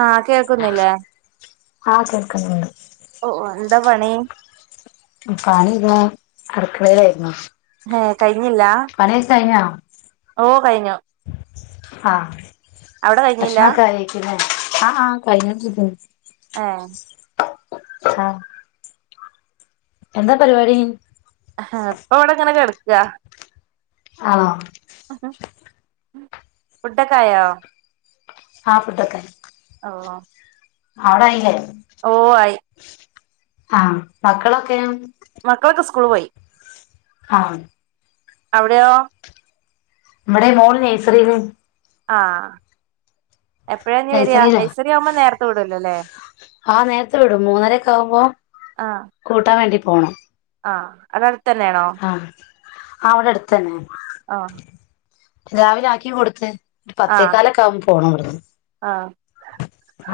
ആഹ് കേൾക്കുന്നില്ലേ ആഹ് കേൾക്കുന്നുണ്ട്. ഓ ഓ എന്താ പണി? പണി ഇത അടുക്കള ആരുന്ന് ഏ കഴിഞ്ഞില്ല പണിയൊക്കെ കയ്ഞ്ഞോ ഓ കഴിഞ്ഞു ആഹ് അവിടെ കഴിഞ്ഞില്ല ഭക്ഷണൊക്കെ കഴിഞ്ക്കില്ലേ ആഹ് ആഹ് കഴിഞ്ഞോണ്ടിരിക്ക്ന്ന് ഏഹ് ആഹ് എന്താ പരിപാടി ജാ ആഹ് ഫുഡൊക്കായോ ആഹ് ഫൂഡോക്കായി [unintelligible] ആടായില്ലേ ഓ ആയി ആഹ് മക്കളൊക്കെയ മക്കളൊക്കെ സ്കൂള് പോയി ആഹ് അവിടെയോ നമ്മടെ മോള് നെയ്സറില് ആഹ് എപ്പഴാഞ്ഞി വരിയാ നഴ്സറിയിലാ നെഴ്സറി ആവുമ്പ നേരത്തെ വിടൂലോ ല്ലേ ആഹ് നേരത്തെ വിടും മൂന്നരക്കെ ആകുമ്പോം ആഹ് കൂട്ടാൻ വേണ്ടി പോണം ആഹ് അവിടടുത്തന്നെണോ ആ അവിടെ അടുത്തു തന്നെ ആഹ് രാവിലെ ആക്കി കൊടുത്ത് ഒരു ആഹ് പത്തേക്കാലൊക്കെ ആകുമ്പ പോണം ഇവിടുന്ന് ആഹ്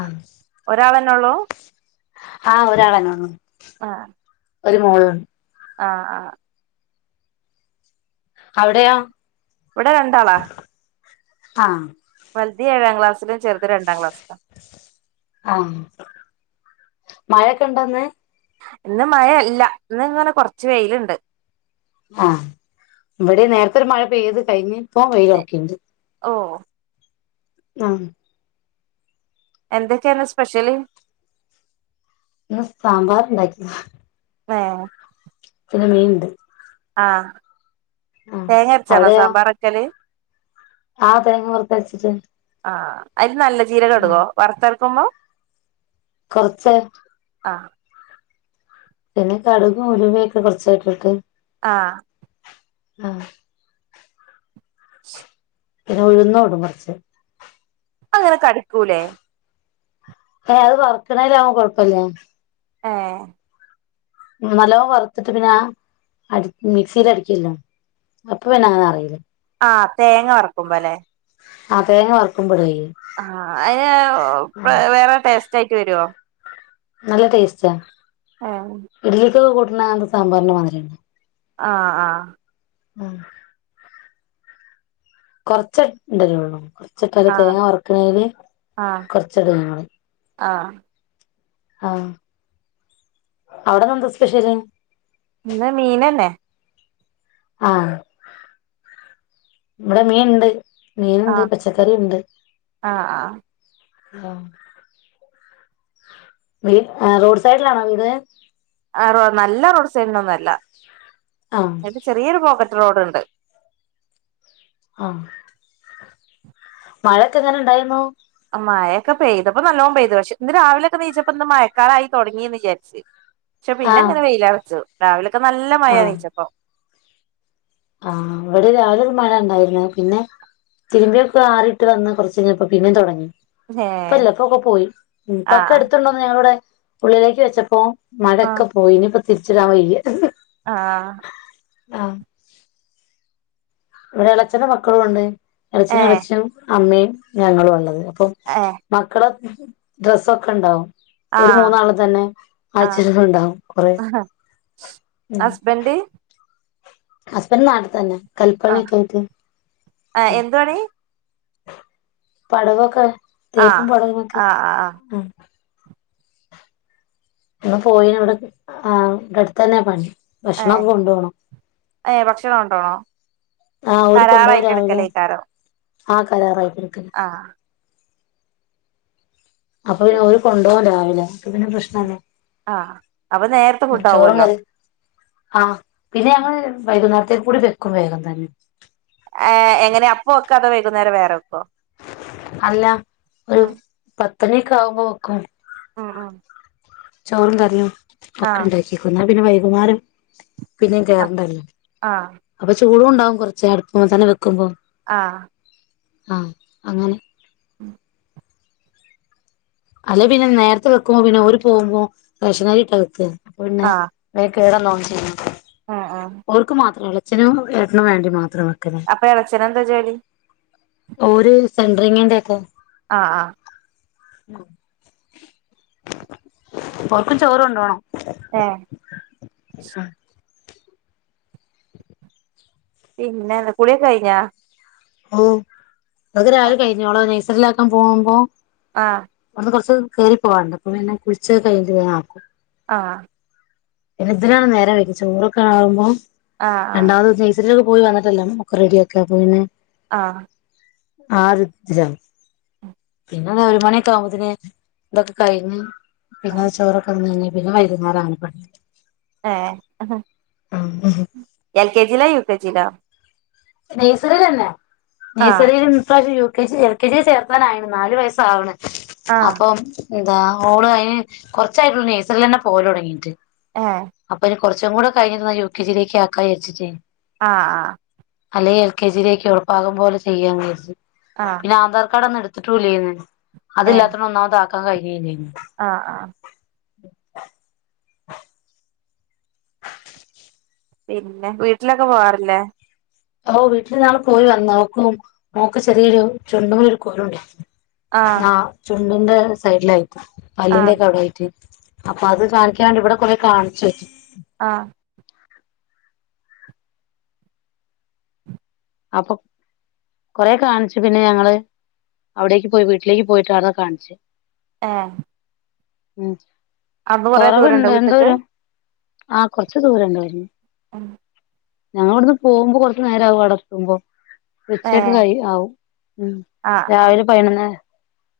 ആഹ് രാളോ ആഹ് ഒരാളന്നേള്ളൂ ആഹ് ഒരു മോളുൺ ആഹ് ആഹ് അവിടെയോ ഇവിടെ രണ്ടാളാ ആഹ് വൽതി ഏഴാം ക്ലാസ്സിലും ചെറ്ത് രണ്ടാം ക്ലാസ്സില മഴയൊക്കെ ഇണ്ടൊന്ന് ഇന്ന് മഴ യല്ല ഇന്ന് ഇങ്ങനെ കൊറച്ച് വെയിലുണ്ട് ആഹ് ഇവിടെ നേരത്തെ ഒരു മഴ പെയ്ത് കഴിഞ്ഞ് ഇപ്പോ വെയിലൊറക്ക്ണ്ട് ഓ ആഹ് എന്തൊക്കെയാരുന്ന് സ്പെഷ്യല് ഇന്ന് സാമ്പാർ ണ്ടാക്കി ഏഹ് ന്ന് മീ ഇണ്ട് ആഹ് തേങ്ങ അരച്ചാണോ അവിടെയോ സാമ്പാറെക്കല് ആഹ് തേങ്ങ വറുത്തരച്ചിട്ട് ആഹ് അതില് നല്ല ആഹ് ജീരകിടുവോ വറുത്തരക്കുമ്പോ കൊറച്ച് ആ പിന്നെ കടുകും ഉലുവയൊക്കെ കുറച്ചായിട്ടിട്ട് ആഹ് ആ [inaudible] ഉഴുന്നുടും കുറച്ച് അങ്ങനെ കടിക്കൂലെ ഏ അത് പറക്കണേല അവൻ കൊഴപ്പില്ല ആഹ് നല്ലോണം വറുത്തിട്ട് പിന്നെ മിക്സിൽ അടിക്കല്ലോ അപ്പൊ പിന്നെ അങ്ങനെ അറിയൂലെ ആഹ് തേങ്ങ വറക്കുമ്പോ അല്ലേ അ തേങ്ങ വർക്കുമ്പഴെ ആഹ് അതിന് വേറെ ടേസ്റ്റ് ആയിട്ട് വരുവോ നല്ല ടേസ്റ്റാ ആഹ് [unintelligible] സാമ്പാറിന്റെ മാതിരിയണ്ട് ആഹ് ആഹ് ആഹ് കുറച്ചണ്ട് [unintelligible] [unintelligible] ആഹ് തേങ്ങ വറക്കുന്നല് ആഹ് കൊറച്ചടങ്ങള് ആഹ് ആഹ് അവിടെന്നന്തോ സ്പെഷൽ ഇന്ന് മീനന്നെ ആഹ് ഇവിടെ മീൻണ്ട് മീനുണ്ട്, ആഹ് പച്ചക്കറി ഉണ്ട് ആഹ് ആഹ് [unintelligible] റോഡ് സൈഡിലാണോ വീട് ആഹ് നല്ല റോഡ് സൈഡിനൊന്നുംല്ല ആഹ് ചെറിയൊരു [unintelligible] റോഡണ്ട് ആഹ് മഴൊക്കെ എങ്ങനെ ഉണ്ടായിരുന്നു മഴൊക്കെ പെയ്തപ്പോ നല്ലോണം പെയ്തു പക്ഷെ ഇന്ന് രാവിലെക്കെ എനീയിച്ചപ്പ ഇന്ന് മഴക്കാലായി തൊടങ്ങിയന്ന് വിചരിച്ച് പക്ഷെ പിന്നെ ആഹ് അങ്ങനെ വെയിലാ വെച്ചു രാവിലൊക്കെ നല്ല മഴ ആഹ് എനീച്ചപ്പൊ [unintelligible] ഇവിടെ രാവിലൊരു മഴ ഉണ്ടായിരുന്ന പിന്നെ തിരുമ്പിയൊക്കെ ആറിയിട്ട് വന്ന കുറച്ച കഴിഞ്ഞപ്പ പിന്നെ തുടങ്ങി ഏ ഇപ്പല്ല ഇപ്പൊക്കെ പോയി ആ ഇപ്പൊക്കെ എടുത്തണ്ടോന്ന് ഞങ്ങളിവിടെ ഉള്ളിലേക്ക് വെച്ചപ്പോ മഴയൊക്കെ പോയിനി ഇപ്പ തിരിച്ചടാവയ്യ [unintelligible] ആഹ് ആഹ് ഇവിടെ ഇളച്ചന്റെ മക്കളും ഉണ്ട് ഏ ഇളച്ചനും ഇളച്ചനും അമ്മയും ഞങ്ങളും ഉള്ളത് ഏ [unintelligible] മക്കളെ ഡ്രസ്സൊക്കെ ഉണ്ടാവും ആ ഒരു മൂന്നാള് തന്നെ ആഴിച്ചിട്ടുണ്ടാവും കൊറെ ഉം ഹസ്ബന്റ് ഹസ്ബൻഡ് നാട്ട് തന്നെ ആ കല്പ്പണൊക്കെ ആയിട്ട് എന്തുവാണി പടവൊക്കെ ആ തേപ്പും പടവനൊക്കെ ആ ആ ആ മ്മ് ഇടെ പോയി ഇവിടെ ആ ഇടെഅടുത്ത് തന്നെ പണി ഏ ഭക്ഷണക്കെ കൊണ്ടവണം ഏ ഭക്ഷണം കൊണ്ടോണോ ആഹ് ഓരു കൊണ്ടോവും കരാറായിട്ട് രാവിലെ എടുക്കലേക്കാരം ആ കരാറായിക്കൊടുക്ക ആ അപ്പൊ പിന്നെ അവര് കൊണ്ടപോകാ രാവിലെ അപ്പൊ പിന്നെ പ്രശ്നല്ല ആ അപ്പൊ നേരത്തെ ഫുഡ് ചോറു ആവുമല്ലോ കറിം ആഹ് പിന്നെ ഞങ്ങൾ വൈകുന്നേരം [unintelligible] കൂടി വെക്കും വേഗം തന്നെ ഏ എങ്ങനെയാ അപ്പ വക്കൊ അതോ വൈകുന്നേരം വേറെ വെക്കോ അല്ല ഒരു ആ പത്ത്ണി ഒക്കെ ആവുമ്പോ വെക്കും. അ അ ചോറും കറിയും ഒക്കെ ഉണ്ടാക്കി വെക്കും എന്നാ പിന്നെ വൈകുന്നേരം പിന്നെയും ആ കേറണ്ടല്ലോ. ആ അപ്പൊ ചൂടും ഉണ്ടാവും കുറച്ച് അടുപ്പുമ്മെത്തന്നെ വെക്കുമ്പോ ആഹ് ആ അങ്ങനെ ഉം അല്ലെ പിന്നെ നേർത്തെ വെക്കുമ്പോ പിന്നെ ഓര് പോവുമ്പോ റേഷനരി ഇട്ടാ വെക്കാ അപ്പൊ പിന്നെ ആ വൈകി കേടന്നോൺ ചെയ് [unintelligible] ഉം ഉം ഓർക്ക് മാത്രം ഒള്ളൂ. അച്ഛനും ഏട്ടനും വേണ്ടി മാത്രം വെക്കലാ അപ്പൊ എളച്ചനെന്താ ജോലി ഓര് സെൻ്ററിങ്ങിന്റെ ഒക്കെ ആ ആ ഓർക്കും ചോറ് കൊണ്ടുവണോ എ പിന്നെന്താ കുളി ഒക്കെ കഴിഞ്ഞാ. ഓ അത് രാവിലെ കഴിഞ്ഞു. ഓളെ നഴ്സറിയിലാക്കാൻ പോവുമ്പോ ആ കുറച്ച് കേറി പോവാണ്ട് അപ്പൊ പിന്നെ കുളിച്ച് കഴിഞ്ഞിട്ട് ഞാൻ ആക്കും. ആ പിന്നെ ഇതിനാണ് നേരം വൈകി ചോറൊക്കെ ആവുമ്പോ ആഹ് രണ്ടാമത് നഴ്സറിയി പോയി വന്നെട്ടെല്ലാം ഒക്കെ റെഡിയാക്ക അപ്പൊ പിന്നെ ആ ആരുദ്രം പിന്നെ ഒരു മണിയൊക്കെ ആകുമ്പോത്തിന് ഇതൊക്കെ കഴിഞ്ഞ് പിന്നെ ചോറൊക്കെ തിന്ന് കഴിഞ്ഞ് പിന്നെ വൈകുന്നേരാണ് പണി ഏ അഹ [unintelligible] എൽ കെ ജിലാ യു കെ ജിലാ നെയ്സറീലന്നെ ആഹ് നെയ്സറില് ഈ പ്രാവശ്യം U K G L K G ചേർക്കാനായേണ് നാലു വയസ് ആവണ് ആഹ് അപ്പം എന്താ ഓള് അതിന് കൊറച്ചായിട്ടുള്ളൂ നെയ്സറീല് അന്നെ പോവലൊടങ്ങീട്ട്. ഏ കുറച്ചും കൂടെ കഴിഞ്ഞിരുന്ന യു കെ ജിയിലേക്ക് ആക്കാ വിചാരിച്ചിട്ടെയ്ന് ആ ആ അല്ലെങ്കി എൽ കെ ജിയിലേക്ക് ഓളെ പാകം പോലെ ചെയ്യാ വിചാരിച്ച്. ആഹ് ആഹ് പിന്നെ ആധാർ കാർഡ് ഒന്നും എടു ത്തെട്ടുല്ലേന്. അതില്ലാത്തോണ്ട് ഒന്നാമത് ആക്കാൻ കഴിഞ്ഞീല്ലേന്ന് ആ ആ [inaudible] പിന്നെ വീട്ടിലൊക്കെ പോവാറില്ലേ. ഓ വീട്ടിൽ ഞങ്ങള്പോയി വന്നു. ഓക്കും മോക്ക് ചെറിയൊരു ചുണ്ടുമ്മേ ഒരു കുരു ഉണ്ടേന്. ആഹ് ആ ചുണ്ടിന്റെ സൈഡിലായിട്ട് പല്ലിന്റെ ആഹ് ഒക്കെ അവിടായിട്ട് അപ്പൊ അത് കാണിക്കാൻ വേണ്ടി ഇവിടെ കുറെ കാണിച്ച്. ആ അപ്പൊ കൊറെ കാണിച്ചു പിന്നെ ഞങ്ങള് അവിടേക്ക് പോയി വീട്ടിലേക്ക് പോയിട്ടാവ്ട്ന്ന് കാണിച്ച് ഏ ഉം ദൂരണ്ടോ കൊറവ്ണ്ട് വീട്ട്ക്ക് എന്തോരം ആ കുർച്ച് ദൂരണ്ട്വ്ട്ന്ന് [inaudible] ഞങ്ങ ഇവിടുന്ന് പോകുമ്പോ കൊറച്ചു നേരകും അടത്തുമ്പോ ഉച്ചക്ക് ഏഹ് കൈ ആവും ഉം ആഹ് ആഹ് രാവിലെ പയനൊന്ന്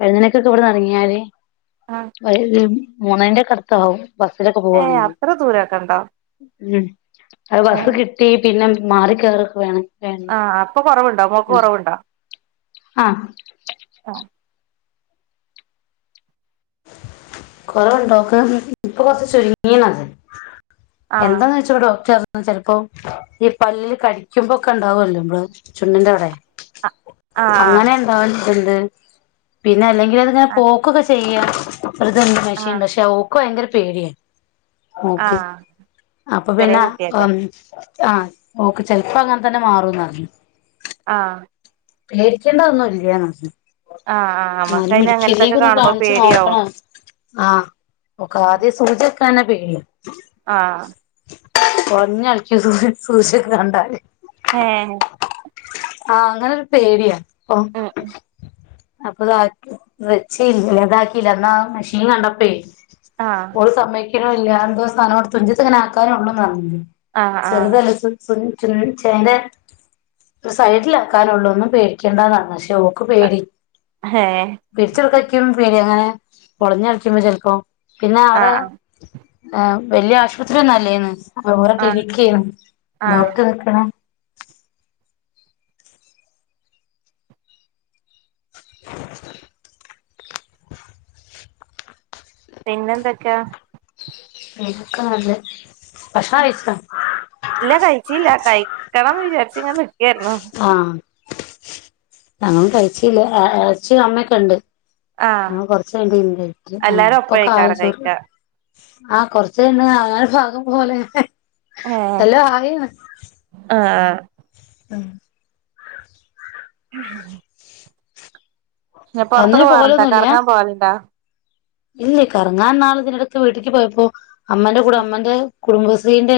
പതിനൊന്നു മണിക്കൊക്കെ ഇവിടന്ന് ഇറങ്ങിയാല് ആഹ് ഒര് മൂന്നര ന്റെക്കെ അടുത്താകും. ബസ്സിലൊക്കെ ഏഹ് പോവാണെങ്കില് അത്ര ദൂരൊക്കെ ഉണ്ടോ ഉം അത് ബസ് ഏഹ് കിട്ടി പിന്നെ മാറി കേറൊക്കെ വേണെ ആ അപ്പൊ കൊറവുണ്ടോ മോക്ക് കൊറവുണ്ടോ. ആഹ ആഹ് കൊറവുണ്ടോക്ക ഇപ്പൊ കൊറച്ച ചുരുങ്ങിനത്. ആഹ് എന്താന്ന് വെച്ചപ്പോ ഡോക്ടർ ചിലപ്പോ ഈ പല്ലല് കടി. ക്കുമ്പോക്കെ ഉണ്ടാവല്ലോ നമ്മള് ചുണ്ടി ന്റെ അവിടെ അങ്ങനെ ആഹ് ഉണ്ടാവൻ ഇതന്ത് പിന്നെ അല്ലെ ഇങ്ങനത് ഇങ്ങനെ ആഹ് പോക്കൊക്കെ ചെയ്യ ഒരു എൻ്റെ മഷി ആഹ് ഐപക്ഷെ ഓക്ക് ഭയങ്കര പേടിയാണ് നോക് ആഹ് അപ്പൊ ചെറിയ പിന്നെ കുട്ടിയല്ലേ അമം ആഹ നോക് ചെലപ്പോ അങ്ങനെ തന്നെ മാറുംന്നറഞ്ഞു ആഹ പേടിക്കേണ്ട ഒന്നും ഇല്യ എന്നറിഞ്ഞി ആഹ് ആഹ് എന്നാലും നമ്മക്കയിന് അങ്ങനത്തൊക്കെ മെടുക്കലേക്ക് ഒന്ന് കാണുമ്പോ കാണിച്ച് പേടിയാവും നോക്കണോ.. ആഹ ഓക് ആദ്യം സൂചിക്കാനാ പേടി. ആഹ കൊയ്ഞ്ഞളകും സൂജിക്കെണെ കണ്ടാല്. ഹെഹ ആഹ അങ്ങനെരു പേടിയാ ഓ ഉം ഉം അപ്പൊ ത് വെച്ചതാക്കിയില്ല അന്നാ മെഷീൻ കണ്ടപ്പോേ ആഹ് ഓള് സമ്മയ്ക്കുണുല്ല എന്തോ സാനം തുഞ്ചിത്ത് ങ്ങനെ ആക്കാനേ ഉള്ളൂ എന്ന് ആഹ് ആഹ് ചെറുതാണ്ിചുൽ ചുൽ ചുൽ ചേന. സൈഡിലാക്കാനള്ള ഒന്നും പേടിക്കേണ്ടന്നാണ് പക്ഷെ ഓക്ക് പേടി. ഏഹ് പിടികൊടുക്കാൻ കിക്കും പേടി അങ്ങനെ പുളഞ്ഞ കളിക്കുമ്പോ ചെിലപോ പിന്നെ അവിടെ ആഹ് വലിയ ആശുപത്രി ഒന്നുംല്ലേന്ന്. ആ ഒരേ ആഹ് കിലിനികെയിനി ആഹ് ആഹ് ഡോക്ടർ നിക്നെ ഹെ പിന്നെന്തൊക്കെയാ പിന്നോകെ നല്ലത് നല്ലേഭക്ഷണയച്ച ഇല്ല കഴിച്ചില്ല കഴിക്കണം വിചാരിച്ച ങ്ങെനെനി ക്കായിരുന്നു. ഞാനും കഴിച്ചല്ല അച്ച അമ്മയൊക്കെ ഉണ്ട് ആഹ് ആ കൊറച്ച കണ്ടായിട്ട് ആ എല്ലാരും ഇപ്പൊക്കെ ആയോ ഒപ്പഴേക്കാരം ചോറ് കഴിക്കാ ആഹ കൊറച്ചന്നെ ആയ ഭാഗം പോലെ. ഏ എല്ലാം ആയിണ് അഹ് ഉം ട്രരുന്ന് പുറത്തൊക്കെ ഒന്നിനും പോവാറുണ്ടോ കറങ്ങാൻ പോവാറുണ്ടാ. ഇല്ലേ കറങ്ങാൻന്നാൾ ഇതിടക്ക് വീട്ടക്ക് പോയപ്പോ അമ്മന്റെകൂടെ അമ്മന്റെ കുടുംബശ്രീന്റെ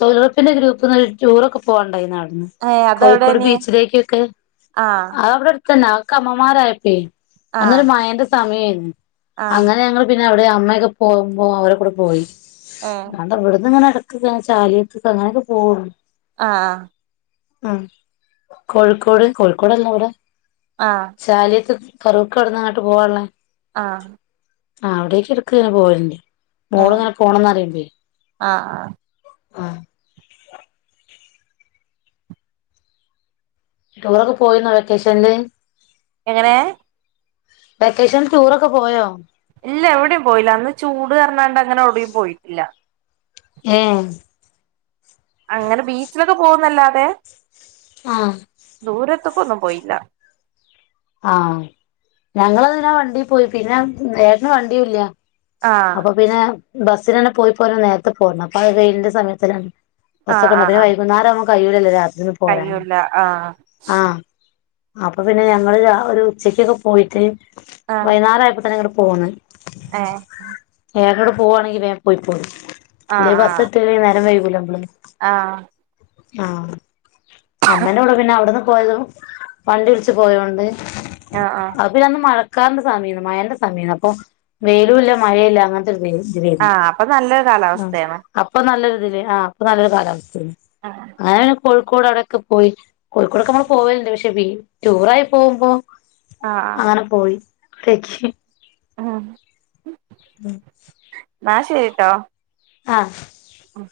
തോഴി ലൊരപ്പിൻ്റെ ഗ്രൂപ്പ്ന്ന് ഒരു ടൂറൊക്കെ പോവാണ്ടന്നാൾ. ഏഹ് കോഴിക്കോട് അതെവിടെനി ബീച്ചിലേക്കൊക്കെ ആഹ് ആ അവിടെ അന്നെ ആക്ക് അമ്മമാരായപ്പോ ആഹ് അന്നൊരു മയന്റെ സമയമായിരുന്നു ആഹ് അങ്ങനെങ്ങള് പിന്നെ അവിടെ അമ്മയൊക്കെ പോകുമ്പോ അവരെ കൂടെ പോയി ഏഹ് ല്ലാണ്ടെ ഇവിടുന്ന് ഇടക് ക് ത ചാലിയത്ക് ക്കൊക്കെ അങ്ങനൊക്കെ പോവുള്ളൂ ആഹ ഉം കോഴിക്കോട് കോഴിക്കോടല്ലോ അവിടെ ആഹ് ചാലിയത്ത് ഫറോക്ക് അടന്ന്ങ്ങട്ട് പോവാള്ളേ ആ ആ അവിടേക്ക്എടക്ക് ഞാ ഏഹ് ആഹ് പോലണ്ട്മോള്ങ്ങനെപോണംന്ന് അറീമ്പേയ് ആഹ് ആ ടൂറൊക്കെ പോയിന്നോ വെക്കേഷൻല് എങ്ങനെ? വെക്കേഷൻ ടൂർ ഒക്കെ പോയോ? ഇല്ല എവിടിം പോയില്ല അന്ന് ചൂട് അറ് ഞ്ഞാണ്ട് അങ്ങനെ ഔടിം പോയിട്ടില്ല. ഏ അങ്ങനെ ബീച്ചിലൊക്കെ പോകുന്നല്ലാതെ ആ ത്ത്ക്കൊന്നും പോയില്ല ആ ഞങ്ങളതിനാ വണ്ടി പോയി പിന്നെ, ഏട്ടന് വണ്ടിയുല്ല ആഹ് അപ്പൊ പിന്നെ ബസ്സിനന്നെ പോയി പോരണ നേരത്ത്പോരണം അപ്പംഅഹ് വെയിലിൻന്റെ സമയത്തലെ. ബ ആഹ് സ്സെക്കെണ്ട് ആഹ് പിന്നെ ആഹ് വൈകുന്നേരം പ്പം കയിഴൂലല്ലോ രാ- ത്രി പോരാന് കഴിയൂല്ല ആഹ് ആ അപ്പൊ പിന്നെ ഞങ്ങള് രാ ഒര് ഉച്ചക്കൊക്കെ പോയിട്ട് ആഹ് വൈനാരാ യപ്പോ തിന് ഇങ്ങട്ട് പോന്ന് ഏഹ് ഏട്ടടെ പോകുവാണെങ്കില് വേ പോയ്ക്കോളീം ഇല്ലേൽബസ് ഇട്ട്ല്ലെങ്കിൽ നേരം വൈ- ആ ആ അമ്മേൻ്റകൂടെ പിന്നെ അവിടെന്ന് പോയതു വണ്ടി വിളിച്ച് പോയതോണ്ട് ആഹ് ആഹ് അ പിന്നന്ന് മഴ ക്കാറിൻ്റ സമഴേന്നു മഴന്റെസമേന്നു അ പ്പോ വെയിലുംല്ല മഴേല്ല അങ്ങൻ ത്തെ തിലേ ന്നു ആഹ് അപ്പൊ നല്ലൊരു ആ കാലാവസ്ഥയാണ് അപ്പൊ നല്ല രു തില് ആ അപ്പൊ നല്ലൊരു കാലാവസ്ഥയേ ന്നു ആഹ് അങ്ങനെ പിന്നെ കോ ക്കോട് അവിടൊക്കെ പോയി കോഴിക്കോടൊക്കെ നമ്മള് പോവല്ണ്ട് പക്ഷെ വീ ടൂറായി പോകുമ്പോ. ആഹ് അങ്ങനെ പോയി രക്ഷി ഉം എന്നാ ഉം, [unintelligible] ആ ഉം,